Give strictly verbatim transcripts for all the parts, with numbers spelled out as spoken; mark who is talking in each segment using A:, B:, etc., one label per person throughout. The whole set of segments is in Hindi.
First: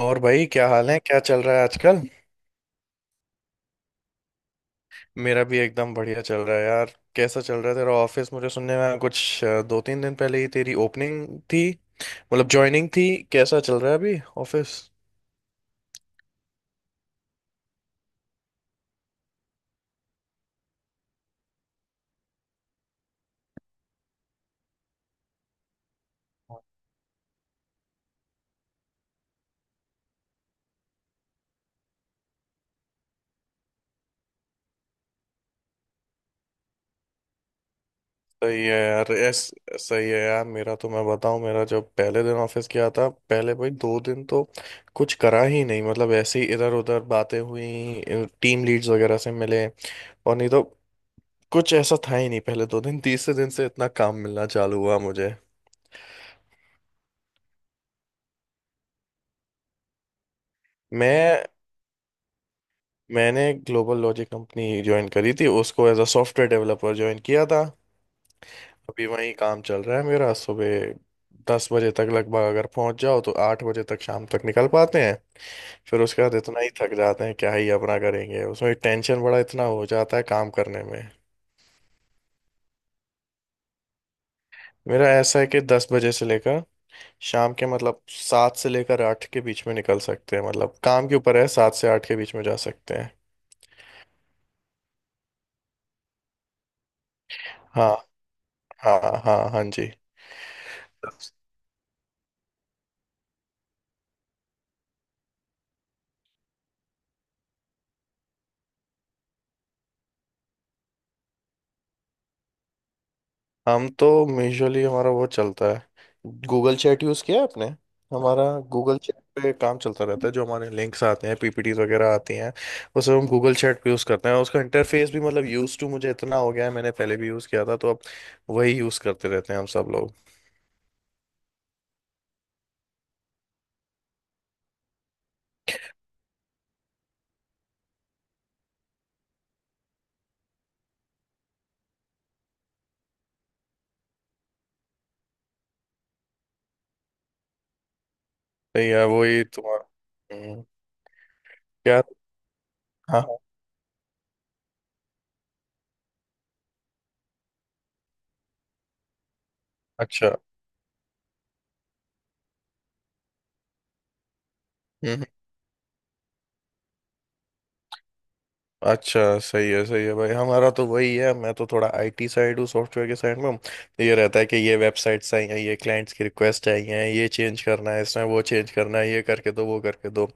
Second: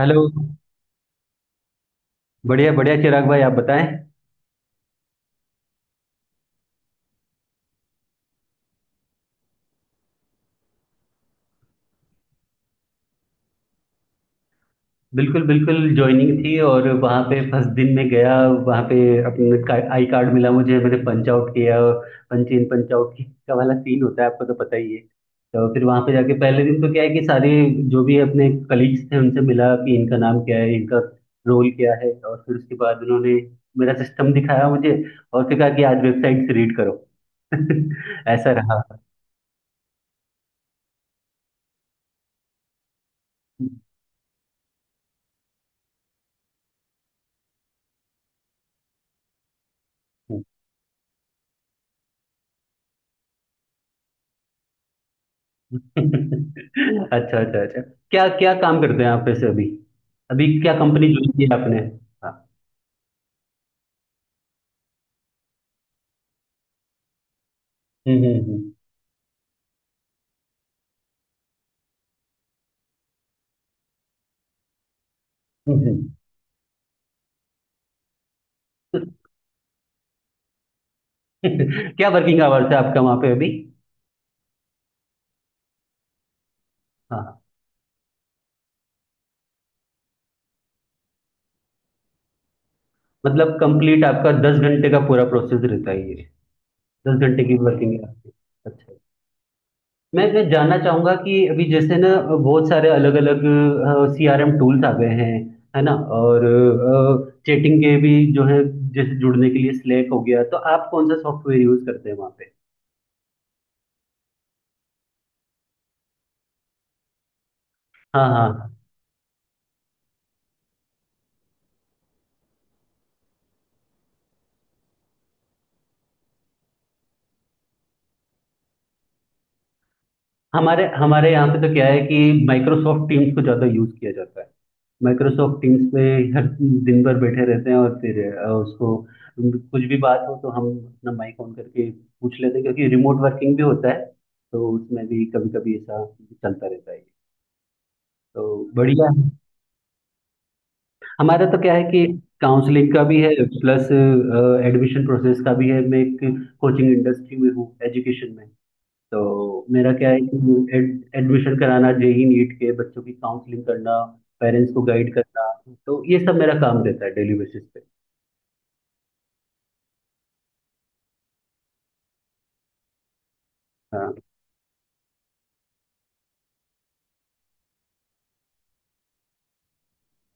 A: और
B: हेलो।
A: भाई क्या हाल है, क्या चल रहा है आजकल।
B: बढ़िया बढ़िया, चिराग भाई, आप बताएं।
A: मेरा भी एकदम बढ़िया चल रहा है यार। कैसा चल रहा है तेरा ऑफिस? मुझे सुनने में आया कुछ अ, दो तीन दिन पहले ही तेरी ओपनिंग थी, मतलब ज्वाइनिंग थी। कैसा चल रहा है अभी ऑफिस?
B: बिल्कुल बिल्कुल ज्वाइनिंग थी, और वहाँ पे फर्स्ट दिन में गया। वहाँ पे अपने का, आई कार्ड मिला मुझे, मैंने पंच आउट किया। पंच इन पंच आउट का वाला सीन होता है, आपको तो पता ही है। तो फिर वहाँ पे जाके पहले दिन तो क्या है कि सारे जो भी अपने कलीग्स थे उनसे मिला कि इनका नाम क्या है, इनका रोल क्या है। और फिर उसके बाद उन्होंने मेरा सिस्टम दिखाया मुझे, और फिर कहा कि आज वेबसाइट से रीड करो। ऐसा
A: सही है
B: रहा।
A: यार। एस सही है यार। मेरा तो, मैं बताऊं, मेरा जब पहले दिन ऑफिस गया था, पहले भाई दो दिन तो कुछ करा ही नहीं। मतलब ऐसे ही इधर उधर बातें हुई, टीम लीड्स वगैरह से मिले, और नहीं तो कुछ ऐसा था ही नहीं पहले दो दिन। तीसरे दिन से इतना काम मिलना चालू हुआ मुझे।
B: अच्छा अच्छा अच्छा। क्या क्या काम करते हैं आप वैसे अभी? अभी क्या कंपनी ज्वाइन
A: मैं
B: की है आपने? हाँ।
A: मैंने ग्लोबल लॉजिक कंपनी ज्वाइन करी थी उसको, as uh software developer join किया था।
B: हम्म हम्म।
A: अभी वही काम चल रहा है मेरा। सुबह दस बजे तक लगभग अगर पहुंच जाओ तो आठ बजे तक, शाम तक निकल पाते हैं।
B: हम्म,
A: फिर
B: हम्म।
A: उसके बाद इतना ही थक जाते हैं, क्या ही अपना करेंगे उसमें। टेंशन बड़ा इतना हो जाता है काम करने में।
B: क्या वर्किंग आवर्स है आपका वहाँ पे अभी?
A: मेरा ऐसा है कि दस बजे से लेकर
B: हाँ हाँ।
A: शाम के मतलब सात से लेकर आठ के बीच में निकल सकते हैं। मतलब काम के ऊपर है, सात से आठ के बीच में जा सकते हैं।
B: मतलब कंप्लीट आपका दस घंटे का पूरा प्रोसेस रहता है ये? दस घंटे की
A: हाँ
B: वर्किंग है आपकी? अच्छा।
A: हाँ हाँ हाँ, हाँ, जी।
B: मैं मैं जानना चाहूंगा कि अभी जैसे ना बहुत सारे अलग अलग सी आर एम टूल्स आ गए हैं, है ना? और चैटिंग के भी जो है, जैसे जुड़ने के लिए स्लैक हो गया, तो आप कौन सा सॉफ्टवेयर यूज करते हैं वहाँ?
A: हम तो मेजरली हमारा वो चलता है गूगल चैट, यूज़ किया है आपने?
B: हाँ
A: हमारा
B: हाँ।
A: गूगल चैट पे काम चलता रहता है। जो हमारे लिंक्स आते हैं, पीपीटीज वगैरह आती हैं, वो सब हम गूगल चैट पे यूज़ करते हैं। उसका इंटरफेस भी मतलब यूज़ टू मुझे इतना हो गया है, मैंने पहले भी यूज़ किया था, तो अब वही यूज़ करते रहते हैं हम सब लोग।
B: हमारे हमारे यहाँ पे तो क्या है कि माइक्रोसॉफ्ट टीम्स को ज़्यादा यूज़ किया जाता है। माइक्रोसॉफ्ट टीम्स में हर दिन भर बैठे रहते हैं, और फिर अ, उसको कुछ भी बात हो तो हम अपना माइक ऑन करके पूछ लेते हैं, क्योंकि रिमोट वर्किंग भी होता है। तो उसमें भी कभी कभी ऐसा चलता रहता है। तो
A: तो यार
B: बढ़िया है।
A: वही तुम्हारा। हम्म,
B: हमारा तो क्या है
A: क्या?
B: कि काउंसलिंग का भी
A: हाँ
B: है,
A: हाँ,
B: प्लस एडमिशन प्रोसेस का भी है। मैं एक कोचिंग इंडस्ट्री में हूँ, एजुकेशन में। तो मेरा क्या है
A: अच्छा।
B: कि एडमिशन कराना, जेई नीट के बच्चों की काउंसलिंग करना, पेरेंट्स को गाइड
A: हम्म,
B: करना। तो ये सब मेरा काम रहता है डेली बेसिस पे।
A: अच्छा। सही है, सही है भाई। हमारा तो वही है, मैं तो थोड़ा आईटी साइड हूँ, सॉफ्टवेयर के साइड में। तो
B: हाँ।
A: ये रहता है कि ये वेबसाइट्स आई हैं, ये क्लाइंट्स की रिक्वेस्ट आई हैं, ये चेंज करना है, इसमें वो चेंज करना है, ये करके दो वो करके दो।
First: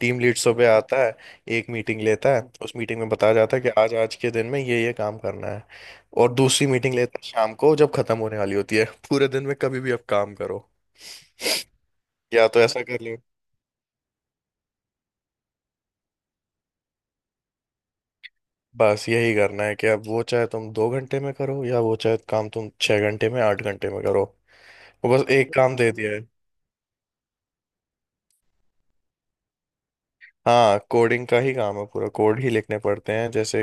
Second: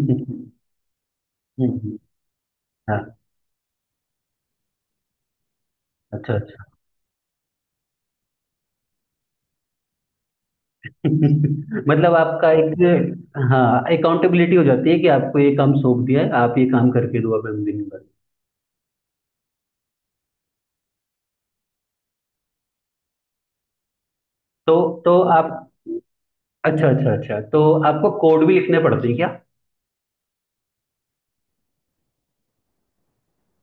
A: टीम लीड्सों पे हम्म आता है, एक मीटिंग लेता है। उस मीटिंग में
B: हाँ,
A: बताया जाता है कि आज आज के दिन में ये ये काम करना है। और
B: अच्छा अच्छा।
A: दूसरी मीटिंग लेता है शाम को जब खत्म होने वाली होती है। पूरे दिन में कभी भी आप काम करो,
B: मतलब
A: या
B: आपका
A: तो ऐसा कर लो,
B: एक, हाँ, अकाउंटेबिलिटी हो जाती है कि आपको ये काम सौंप दिया है, आप ये काम करके दो। अब हम दिन भर,
A: बस यही करना है कि अब वो चाहे तुम दो घंटे में करो या वो चाहे काम तुम छह घंटे में आठ घंटे में करो।
B: तो
A: वो
B: तो
A: बस
B: आप,
A: एक काम दे दिया है।
B: अच्छा अच्छा अच्छा। तो आपको कोड भी लिखने पड़ते हैं क्या?
A: हाँ, कोडिंग का ही काम है, पूरा कोड ही लिखने पड़ते हैं। जैसे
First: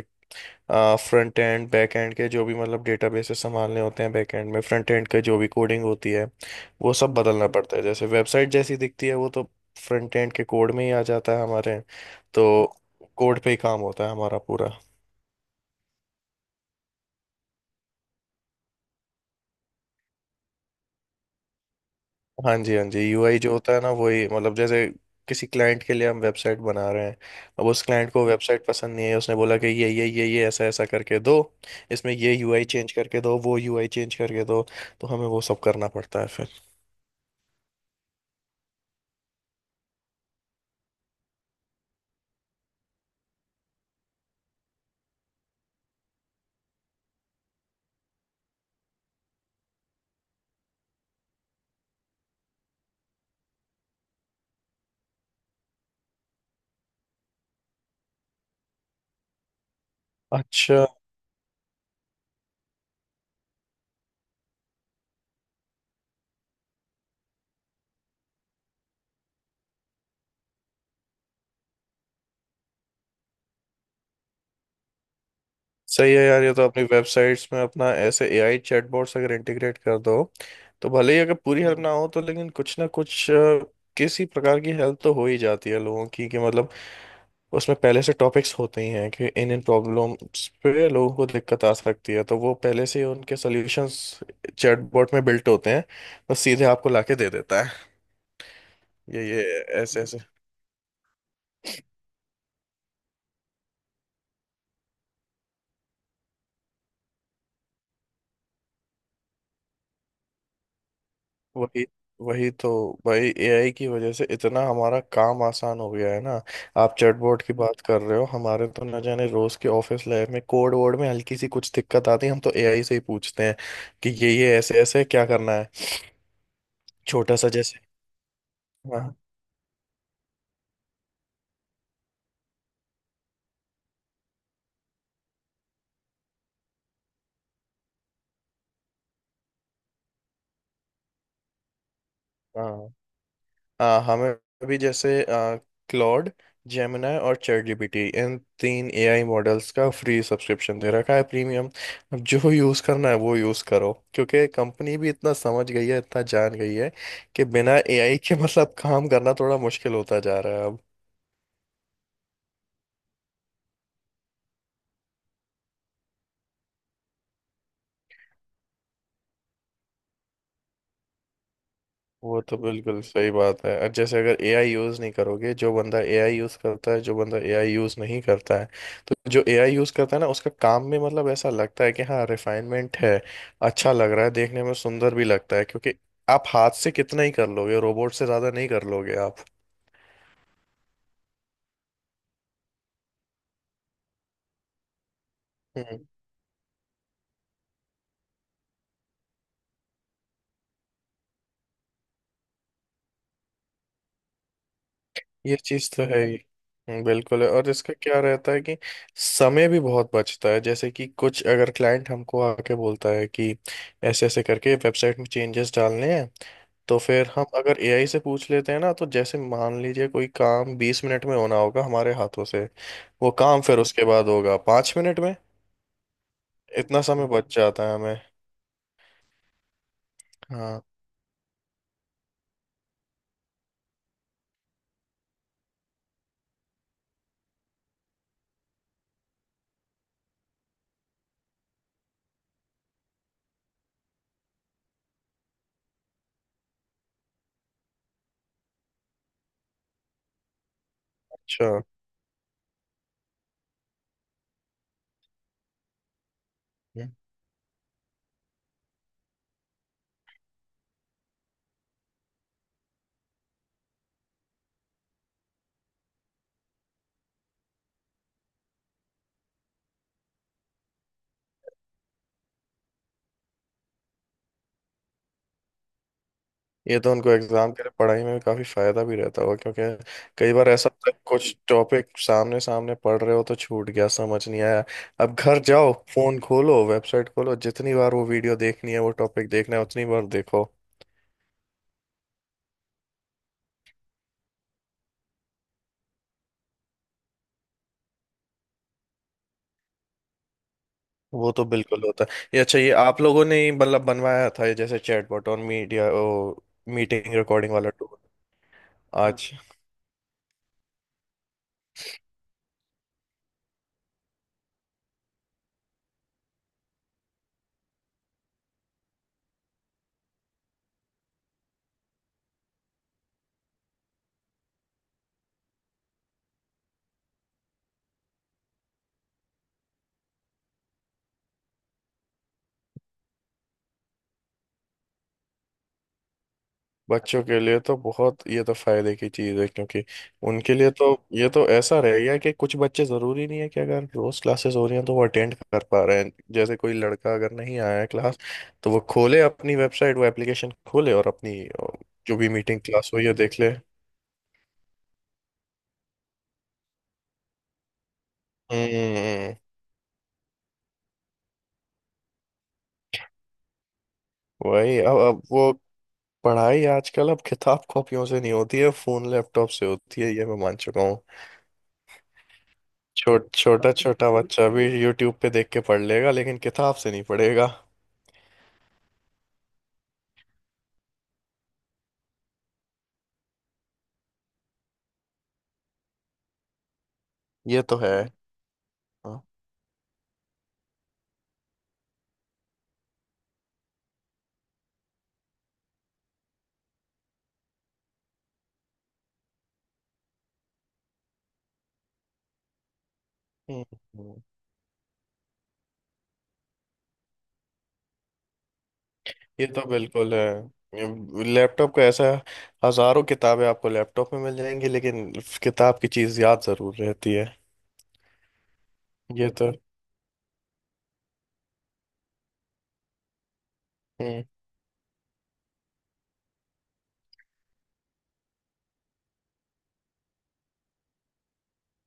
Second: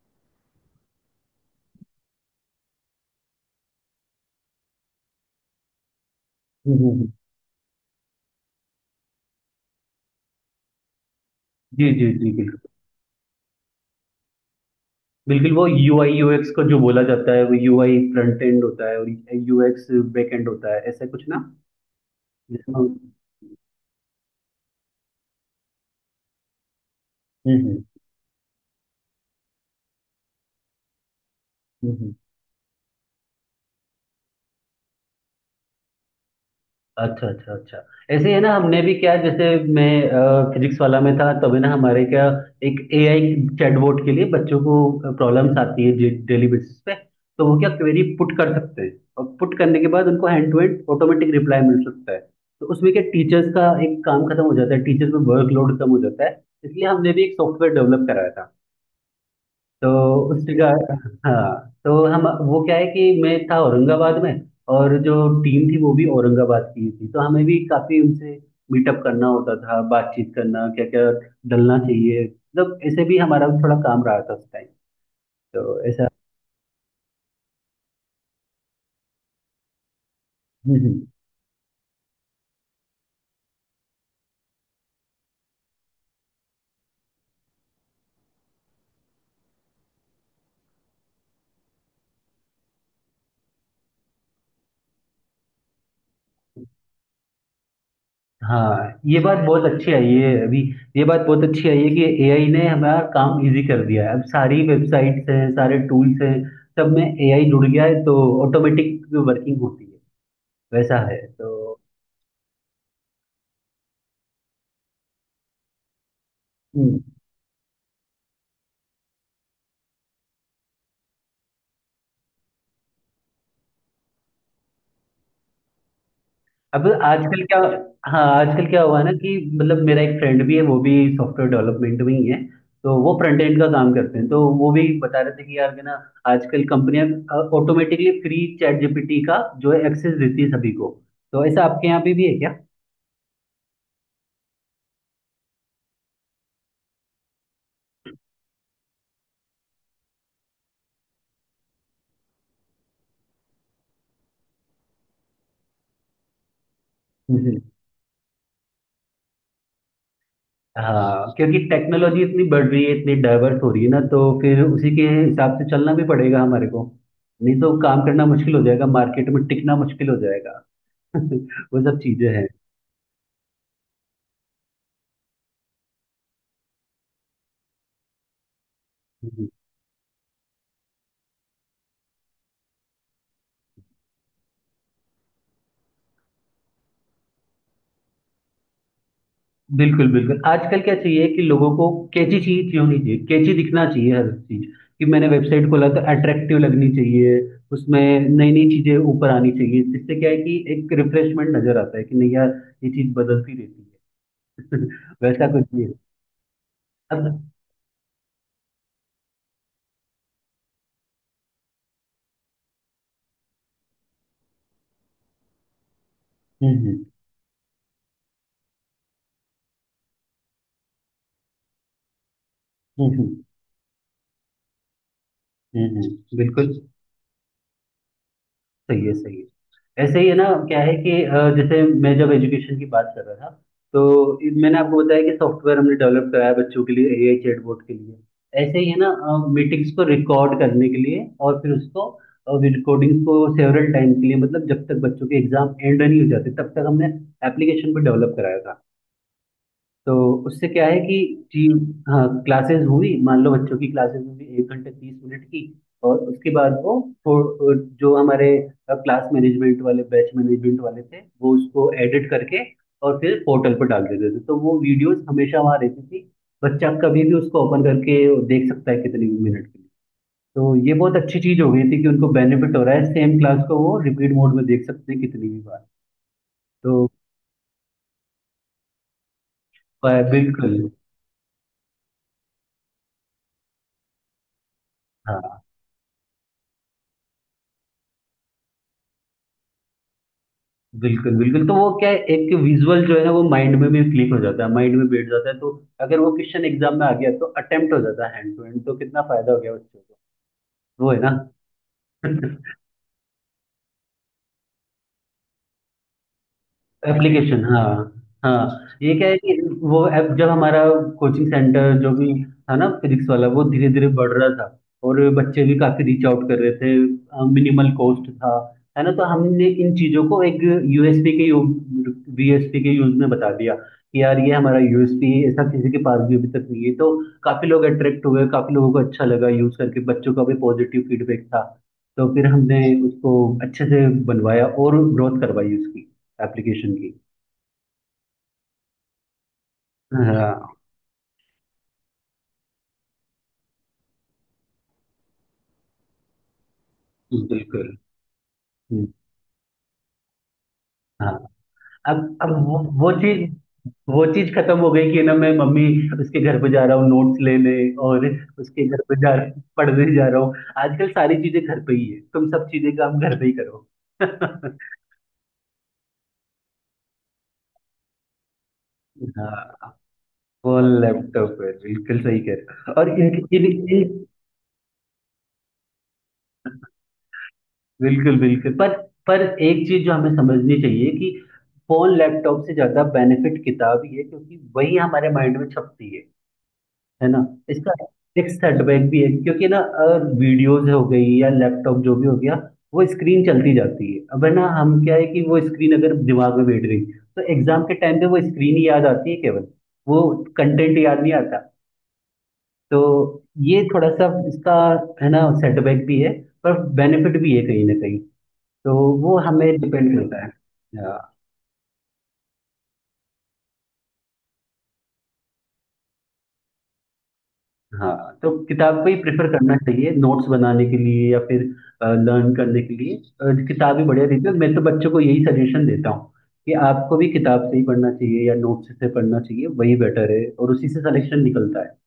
A: फ्रंट एंड बैक एंड के जो भी मतलब डेटाबेसेस संभालने होते हैं बैक एंड में, फ्रंट एंड का जो भी कोडिंग होती है
B: हम्म, हम्म,
A: वो
B: हम्म।
A: सब बदलना पड़ता है। जैसे वेबसाइट जैसी दिखती है वो तो फ्रंट एंड के कोड में ही आ जाता है हमारे।
B: जी जी जी,
A: तो
B: बिल्कुल।
A: कोड पे ही काम होता है हमारा पूरा।
B: बिल्कुल, वो यूआई यूएक्स को जो बोला जाता है, वो यूआई फ्रंट एंड होता है, और यूएक्स बैक एंड होता है, ऐसा कुछ ना?
A: हाँ
B: जिसमें
A: जी, हाँ
B: हम्म।
A: जी। यूआई जो होता है ना, वही मतलब जैसे किसी क्लाइंट के लिए हम वेबसाइट बना रहे हैं, अब उस
B: हम्म
A: क्लाइंट को वेबसाइट पसंद नहीं है, उसने बोला कि ये ये ये ये ऐसा ऐसा करके दो,
B: हम्म,
A: इसमें
B: हम्म।
A: ये यूआई चेंज करके दो, वो यूआई चेंज करके दो, तो हमें वो सब करना पड़ता है फिर।
B: अच्छा अच्छा अच्छा। ऐसे ही है ना, हमने भी क्या, जैसे मैं फिजिक्स वाला में था तभी ना, हमारे क्या एक एआई चैटबॉट के लिए बच्चों को प्रॉब्लम्स आती है डेली बेसिस पे, तो वो क्या क्वेरी पुट कर सकते हैं, और पुट करने के बाद उनको hand to hand automatic reply मिल सकता है। तो उसमें क्या टीचर्स का एक काम खत्म हो जाता है, टीचर्स में वर्कलोड कम हो जाता है, इसलिए हमने भी एक सॉफ्टवेयर डेवलप कराया था। तो उस जगह,
A: अच्छा।
B: हाँ, तो हम वो क्या है कि मैं था औरंगाबाद में, और जो टीम थी वो भी औरंगाबाद की ही थी, तो हमें भी काफी उनसे मीटअप करना होता था, बातचीत करना क्या क्या डलना चाहिए, मतलब ऐसे भी हमारा थोड़ा काम रहा था उस टाइम। तो ऐसा।
A: सही है यार। ये तो अपनी वेबसाइट्स में अपना ऐसे एआई चैटबॉट्स अगर इंटीग्रेट कर दो
B: हम्म,
A: तो
B: हम्म।
A: भले ही अगर पूरी हेल्प ना हो तो लेकिन कुछ ना कुछ अ, किसी प्रकार की हेल्प तो हो ही जाती है लोगों की। कि मतलब उसमें पहले से टॉपिक्स होते ही हैं कि इन इन प्रॉब्लम्स पे लोगों को दिक्कत आ सकती है, तो वो पहले से ही उनके सॉल्यूशंस चैटबॉट में बिल्ट होते हैं, बस सीधे आपको लाके दे देता है।
B: हाँ, ये
A: ये
B: बात
A: ये
B: बहुत अच्छी
A: ऐसे
B: आई
A: ऐसे।
B: है अभी। ये बात बहुत अच्छी आई है कि एआई ने हमारा काम इजी कर दिया है, अब सारी वेबसाइट्स हैं, सारे टूल्स हैं, सब में एआई जुड़ गया है, तो ऑटोमेटिक वर्किंग होती है, वैसा है तो।
A: वही वही तो भाई, एआई की वजह से इतना हमारा काम आसान हो गया है ना। आप
B: हम्म।
A: चैटबॉट की बात कर रहे हो, हमारे तो न जाने रोज के ऑफिस लाइफ में कोड वर्ड में हल्की सी कुछ दिक्कत आती है, हम तो एआई से ही पूछते हैं कि ये ये ऐसे ऐसे क्या करना है,
B: अब
A: छोटा
B: आजकल
A: सा
B: क्या,
A: जैसे।
B: हाँ, आजकल क्या हुआ ना
A: हाँ।
B: कि मतलब मेरा एक फ्रेंड भी है वो भी सॉफ्टवेयर डेवलपमेंट में ही है, तो वो फ्रंट एंड का काम करते हैं, तो वो भी बता रहे थे कि यार कि ना आजकल कंपनियां ऑटोमेटिकली फ्री चैट जीपीटी का जो है एक्सेस देती है सभी को, तो ऐसा आपके यहाँ पे भी है क्या?
A: हाँ। आ, हमें अभी जैसे क्लॉड, जेमिनाई और चैट जीपीटी, इन तीन एआई मॉडल्स का फ्री सब्सक्रिप्शन दे रखा है, प्रीमियम। अब जो यूज़ करना है वो यूज़ करो, क्योंकि कंपनी भी इतना समझ गई है, इतना जान गई है कि
B: हम्म।
A: बिना एआई के मतलब काम करना थोड़ा मुश्किल होता जा रहा है अब।
B: हाँ, क्योंकि टेक्नोलॉजी इतनी बढ़ रही है, इतनी डाइवर्स हो रही है ना, तो फिर उसी के हिसाब से चलना भी पड़ेगा हमारे को, नहीं तो काम करना मुश्किल हो जाएगा, मार्केट में टिकना मुश्किल हो जाएगा। वो सब चीजें
A: वो
B: हैं।
A: तो बिल्कुल सही बात है। और जैसे अगर एआई यूज़ नहीं करोगे, जो बंदा एआई यूज़ करता है, जो बंदा एआई यूज़ नहीं करता है, तो जो एआई यूज़ करता है ना, उसका काम में मतलब ऐसा लगता है कि हाँ रिफाइनमेंट है, अच्छा लग रहा है देखने में, सुंदर भी लगता है। क्योंकि आप हाथ से कितना ही कर लोगे, रोबोट से ज़्यादा नहीं कर लोगे आप।
B: बिल्कुल, बिल्कुल। आजकल क्या चाहिए कि लोगों को कैची चीज़ होनी चाहिए, कैची दिखना चाहिए हर चीज़, कि मैंने वेबसाइट खोला तो
A: हम्म।
B: अट्रैक्टिव लगनी चाहिए, उसमें नई-नई चीज़ें ऊपर आनी चाहिए, जिससे क्या है कि एक रिफ्रेशमेंट नज़र आता है कि नहीं यार, ये चीज़ बदलती रहती है। वैसा
A: ये
B: कुछ नहीं
A: चीज़
B: है।
A: तो है ही। हम्म,
B: अब।
A: बिल्कुल है। और इसका क्या रहता है कि समय भी बहुत बचता है। जैसे कि कुछ अगर क्लाइंट हमको आके बोलता है कि ऐसे ऐसे करके वेबसाइट में चेंजेस डालने हैं,
B: हुँ,
A: तो
B: हुँ।
A: फिर हम अगर एआई से पूछ लेते हैं ना, तो जैसे मान लीजिए कोई काम बीस मिनट में होना होगा हमारे हाथों से,
B: हुँ,
A: वो
B: हुँ।
A: काम फिर उसके बाद होगा पाँच मिनट में।
B: हुँ, हुँ। बिल्कुल,
A: इतना समय बच जाता है हमें।
B: सही है, सही है। ऐसे ही है ना, क्या
A: हाँ।
B: है कि अ, जैसे मैं जब एजुकेशन की बात कर रहा था, तो इ- मैंने आपको बताया कि सॉफ्टवेयर हमने डेवलप कराया बच्चों के लिए, एआई चैटबॉट के लिए। ऐसे ही है ना मीटिंग्स को रिकॉर्ड करने के लिए, और फिर उसको रिकॉर्डिंग्स को सेवरल टाइम के लिए, मतलब जब तक बच्चों के एग्जाम एंड नहीं हो जाते तब तक हमने एप्लीकेशन को डेवलप कराया था। तो उससे क्या है कि
A: अच्छा।
B: टीम, हाँ, क्लासेस हुई, मान लो बच्चों की क्लासेस हुई एक घंटे तीस मिनट की, और उसके बाद वो
A: हम्म।
B: थो- जो हमारे क्लास मैनेजमेंट वाले, बैच मैनेजमेंट वाले थे, वो उसको एडिट करके और फिर पोर्टल पर डाल देते थे। तो वो वीडियोस हमेशा वहाँ रहती थी, बच्चा कभी भी उसको ओपन करके देख सकता है कितने भी मिनट के लिए। तो ये बहुत अच्छी चीज हो गई थी कि उनको बेनिफिट हो रहा है, सेम क्लास को वो रिपीट मोड में देख सकते हैं कितनी भी बार।
A: ये
B: तो
A: तो उनको एग्जाम के लिए पढ़ाई में भी काफी फायदा भी रहता होगा, क्योंकि
B: अ,
A: कई बार
B: बिल्कुल।
A: ऐसा होता है कुछ टॉपिक सामने सामने पढ़ रहे हो तो छूट गया, समझ नहीं आया। अब घर
B: हाँ,
A: जाओ, फोन खोलो, वेबसाइट खोलो, जितनी बार वो वीडियो देखनी है, वो टॉपिक देखना है, उतनी बार देखो।
B: बिल्कुल बिल्कुल, तो वो क्या है एक विजुअल जो है ना वो माइंड में भी क्लिक हो जाता है, माइंड में बैठ जाता है, तो अगर वो क्वेश्चन एग्जाम में आ गया तो अटेम्प्ट हो जाता है हैंड टू हैंड, तो कितना फायदा हो गया बच्चों को। वो है
A: वो तो बिल्कुल होता है। ये
B: ना
A: अच्छा, ये आप लोगों ने ही मतलब बनवाया था, ये जैसे चैटबॉट और मीडिया ओ, मीटिंग
B: एप्लीकेशन।
A: रिकॉर्डिंग
B: हाँ
A: वाला टूल।
B: हाँ, ये
A: हाँ
B: क्या है
A: आज
B: कि वो ऐप जब हमारा कोचिंग सेंटर जो भी था ना, फिजिक्स वाला, वो धीरे धीरे बढ़ रहा था, और बच्चे भी काफी रीच आउट कर रहे थे, मिनिमल कॉस्ट था, है ना, तो हमने इन चीजों को एक यूएसपी के, वीएसपी के यूज में बता दिया कि यार ये हमारा यूएसपी है, ऐसा किसी के पास भी अभी तक नहीं है, तो काफी लोग अट्रैक्ट हुए, काफी लोगों को अच्छा लगा यूज करके, बच्चों का भी पॉजिटिव फीडबैक था, तो फिर हमने उसको अच्छे से बनवाया, और ग्रोथ करवाई उसकी एप्लीकेशन की।
A: बच्चों के लिए तो बहुत, ये तो फायदे की चीज़ है, क्योंकि उनके
B: हाँ।
A: लिए तो ये तो ऐसा रह गया कि कुछ बच्चे, ज़रूरी नहीं है कि अगर रोज़ क्लासेस हो रही हैं तो वो अटेंड कर पा रहे हैं। जैसे कोई लड़का अगर नहीं
B: बिल्कुल।
A: आया है क्लास, तो वो खोले अपनी वेबसाइट, वो एप्लीकेशन खोले और
B: हाँ,
A: अपनी ओ,
B: अब
A: जो
B: अब
A: भी
B: वो
A: मीटिंग
B: वो
A: क्लास हुई है
B: चीज
A: देख ले।
B: वो चीज खत्म हो गई कि ना मैं मम्मी उसके घर पे जा रहा हूँ नोट्स लेने, और उसके घर पे जा
A: हम्म।
B: पढ़ने जा रहा हूँ। आजकल सारी चीजें घर पे ही है, तुम सब चीजें काम घर पे ही करो।
A: वही, अब अब वो पढ़ाई आजकल, अब किताब कॉपियों से नहीं होती है, फोन लैपटॉप से
B: हाँ,
A: होती है, ये मैं मान
B: वो
A: चुका हूँ।
B: लैपटॉप है, बिल्कुल सही कह रहे हो। और इन,
A: छोट
B: इन,
A: छोटा
B: इन-
A: छोटा बच्चा भी यूट्यूब पे देख के पढ़ लेगा, लेकिन किताब से नहीं पढ़ेगा।
B: बिल्कुल बिल्कुल, पर पर एक चीज जो हमें समझनी चाहिए कि फोन लैपटॉप से ज्यादा बेनिफिट किताब ही है, क्योंकि वही हमारे माइंड में छपती है है ना?
A: ये
B: इसका
A: तो है।
B: एक सेटबैक भी है
A: हाँ।
B: क्योंकि ना वीडियोस हो गई या लैपटॉप जो भी हो गया, वो स्क्रीन चलती जाती है। अब है ना हम क्या है कि वो स्क्रीन अगर दिमाग में बैठ गई तो एग्जाम के टाइम पे वो स्क्रीन ही याद आती है केवल, वो कंटेंट याद नहीं आता। तो ये
A: हम्म,
B: थोड़ा सा
A: हम्म।
B: इसका है ना सेटबैक भी है, पर बेनिफिट भी है कहीं ना कहीं। तो वो
A: ये
B: हमें
A: तो
B: डिपेंड
A: बिल्कुल
B: करता
A: है।
B: है। Yeah.
A: लैपटॉप का ऐसा है, हजारों किताबें आपको लैपटॉप में मिल जाएंगी, लेकिन किताब की चीज याद जरूर रहती है।
B: हाँ, तो किताब को ही प्रेफर
A: ये तो।
B: करना चाहिए नोट्स बनाने के लिए या फिर लर्न करने के लिए। अ, किताब ही बढ़िया
A: हम्म।
B: रहती है, मैं तो बच्चों को यही सजेशन देता हूँ कि आपको भी किताब से ही पढ़ना चाहिए या नोट्स से पढ़ना चाहिए, वही बेटर है, और उसी से सिलेक्शन निकलता है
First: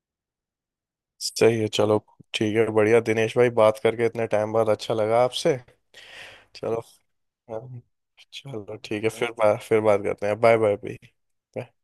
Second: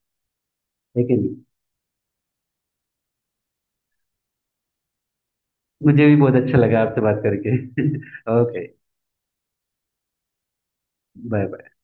B: है कि नहीं?
A: सही है, चलो, ठीक है। बढ़िया दिनेश भाई, बात करके इतने टाइम बाद अच्छा लगा आपसे।
B: मुझे भी बहुत अच्छा
A: चलो।
B: लगा आपसे बात करके।
A: हाँ,
B: ओके।
A: चलो ठीक है, फिर बा- फिर बात करते हैं। बाय बाय भाई।
B: Bye bye.
A: Bye.